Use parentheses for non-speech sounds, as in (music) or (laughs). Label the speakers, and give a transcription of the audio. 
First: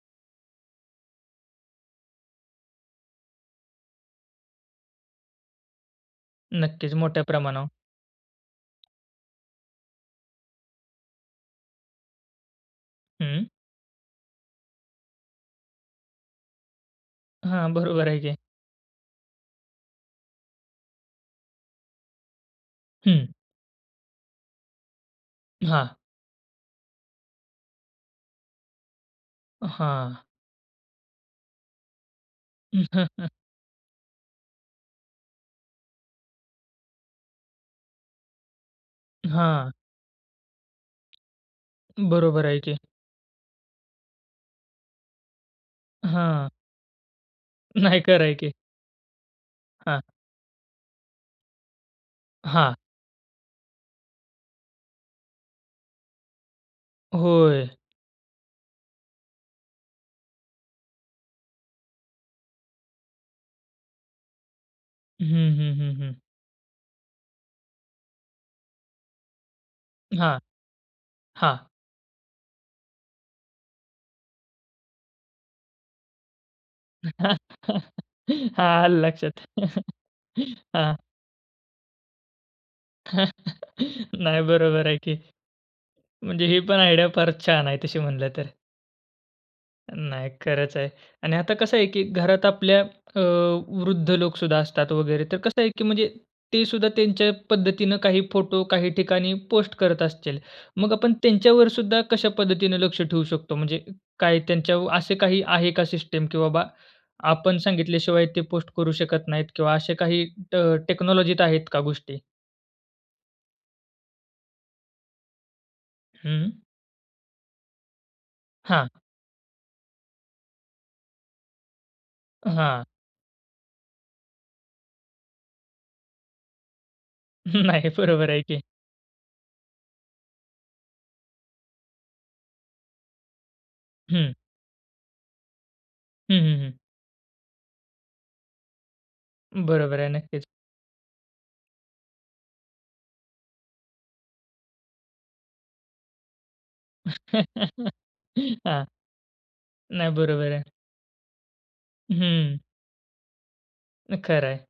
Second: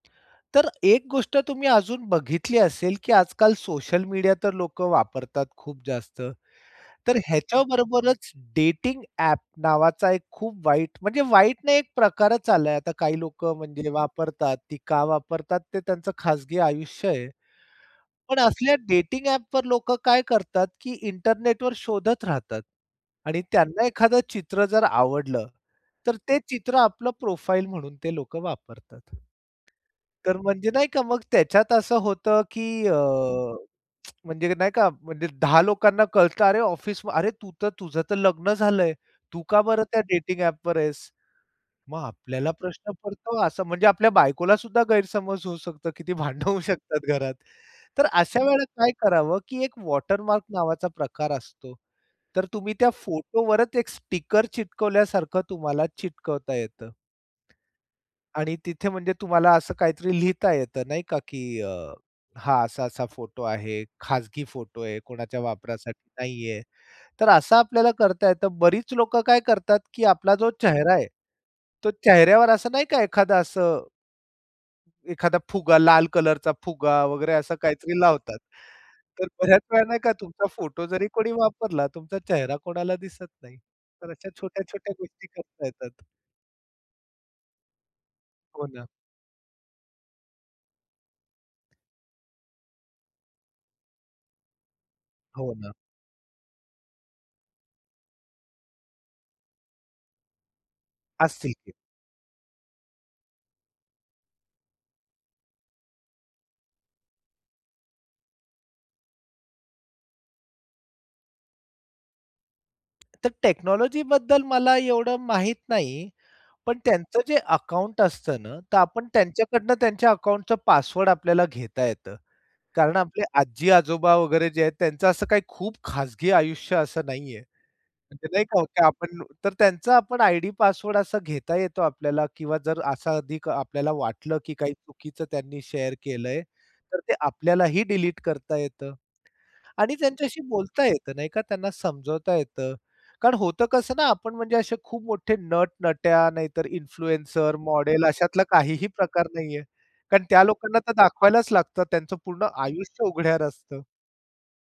Speaker 1: तर एक गोष्ट तुम्ही अजून बघितली असेल, की आज-काल सोशल मीडिया तर लोकं वापरतात खूप जास्त.
Speaker 2: नक्कीच
Speaker 1: तर
Speaker 2: मोठ्या प्रमाणावर.
Speaker 1: ह्याच्याबरोबरच डेटिंग ॲप नावाचा एक खूप वाईट म्हणजे वाईट नाही, एक प्रकारच आलाय आता. काही
Speaker 2: हं.
Speaker 1: लोकं म्हणजे वापरतात, ती का वापरतात? ते त्यांचं खाजगी आयुष्य आहे.
Speaker 2: हां, बरोबर आहे की.
Speaker 1: पण असल्या डेटिंग ॲप वर लोकं काय करतात? की इंटरनेट वर शोधत राहतात
Speaker 2: हं.
Speaker 1: आणि त्यांना एखादं चित्र जर आवडलं,
Speaker 2: हां.
Speaker 1: तर ते चित्र आपलं प्रोफाइल म्हणून ते लोकं वापरतात.
Speaker 2: हां.
Speaker 1: तर म्हणजे नाही का, मग त्याच्यात असं होतं की अ,
Speaker 2: (chuckles)
Speaker 1: (tsk) म्हणजे नाही का? म्हणजे 10 लोकांना कळतं "अरे ऑफिस अरे तू त, तुझंतर लग्न झालंय. तू का
Speaker 2: हां.
Speaker 1: बरं त्या डेटिंग ॲप वर आहेस? मग
Speaker 2: बरोबर
Speaker 1: आपल्याला
Speaker 2: आहे की.
Speaker 1: प्रश्न पडतो? असं म्हणजे आपल्या बायकोला सुद्धा गैरसमज होऊ शकतो. किती भांडणं
Speaker 2: हां.
Speaker 1: होऊ शकतात घरात.
Speaker 2: नाही
Speaker 1: तर
Speaker 2: खरं आहे
Speaker 1: अशा
Speaker 2: की.
Speaker 1: वेळेला काय करावं, की एक
Speaker 2: हां.
Speaker 1: वॉटरमार्क नावाचा प्रकार असतो. तर तुम्ही
Speaker 2: हां.
Speaker 1: त्या फोटो वरच एक स्टिकर चिटकवल्यासारखं तुम्हाला चिटकवता येतं
Speaker 2: होय?
Speaker 1: आणि तिथे म्हणजे तुम्हाला असं काहीतरी लिहिता येत. नाही का? की अ, हा असा-असा फोटो आहे. खाजगी फोटो आहे.
Speaker 2: हं,
Speaker 1: कोणाच्या
Speaker 2: हं, हं,
Speaker 1: वापरासाठी
Speaker 2: हं.
Speaker 1: नाहीये. तर असा आपल्याला करता येतं. बरीच लोकं काय करतात, की आपला
Speaker 2: हां,
Speaker 1: जो चेहरा आहे,
Speaker 2: हां.
Speaker 1: तो चेहऱ्यावर असं नाही का एखादं असं एखादा फुगा, लाल कलरचा फुगा वगैरे असं काहीतरी
Speaker 2: (laughs)
Speaker 1: लावतात.
Speaker 2: हा आल
Speaker 1: तर
Speaker 2: लक्षात.
Speaker 1: बऱ्याच वेळ नाही का तुमचा फोटो
Speaker 2: हां.
Speaker 1: जरी कोणी वापरला, तुमचा चेहरा कोणाला दिसत नाही. तर अशा
Speaker 2: नाही बरोबर
Speaker 1: छोट्या-छोट्या
Speaker 2: आहे की
Speaker 1: गोष्टी करता येतात.
Speaker 2: म्हणजे ही पण आयडिया फारच छान आहे, तशी म्हणलं तर.
Speaker 1: हो ना.
Speaker 2: नाही, खरंच आहे. आणि आता कसं आहे की घरात आपल्या अ, वृद्ध लोकं सुद्धा असतात वगैरे. तर
Speaker 1: हो
Speaker 2: कसं आहे
Speaker 1: ना.
Speaker 2: की म्हणजे ते सुद्धा त्यांच्या पद्धतीने काही फोटो, काही ठिकाणी, पोस्ट करत असतील. मग आपण
Speaker 1: असतील
Speaker 2: त्यांच्यावर
Speaker 1: की.
Speaker 2: सुद्धा कशा पद्धतीने लक्ष ठेवू शकतो? म्हणजे काय त्यांच्यावर असे काही आहे का सिस्टम? की बाबा आपण सांगितल्याशिवाय ते पोस्ट करू शकत नाहीत किंवा असे काही ट टेक्नॉलॉजीत आहेत का गोष्टी?
Speaker 1: तर टेक्नॉलॉजी बद्दल मला एवढं माहित नाही.
Speaker 2: हं.
Speaker 1: पण त्यांचं जे अकाउंट असतं ना, तर
Speaker 2: हां.
Speaker 1: आपण त्यांच्याकडनं त्यांच्या अकाउंटचं पासवर्ड आपल्याला घेता येतं.
Speaker 2: हां.
Speaker 1: कारण आपले आजी-आजोबा वगैरे जे आहेत, त्यांचं असं काही खूप खाजगी आयुष्य असं नाहीये.
Speaker 2: नाही, बरोबर आहे
Speaker 1: नाही
Speaker 2: की.
Speaker 1: का आपण तर त्यांचा आपण आयडी पासवर्ड असा घेता येतो आपल्याला किंवा जर असा अधिक आपल्याला
Speaker 2: हं.
Speaker 1: वाटलं की काही चुकीचं त्यांनी शेअर
Speaker 2: हं,
Speaker 1: केलंय,
Speaker 2: हं, हं.
Speaker 1: तर ते आपल्यालाही डिलीट करता येतं आणि
Speaker 2: बरोबर आहे,
Speaker 1: त्यांच्याशी
Speaker 2: नक्कीच.
Speaker 1: बोलता येत. नाही का? त्यांना समजवता येतं. कारण होतं कसं ना, आपण म्हणजे असे खूप मोठे नट-नट्या, नाहीतर इन्फ्लुएन्सर,
Speaker 2: (laughs)
Speaker 1: मॉडेल, अशातला
Speaker 2: हां.
Speaker 1: काहीही प्रकार नाहीये.
Speaker 2: नाही,
Speaker 1: कारण त्या
Speaker 2: बरोबर आहे.
Speaker 1: लोकांना तर दाखवायलाच लागतं. त्यांचं पूर्ण
Speaker 2: हं.
Speaker 1: आयुष्य उघड्यावर असतं.
Speaker 2: खरं आहे.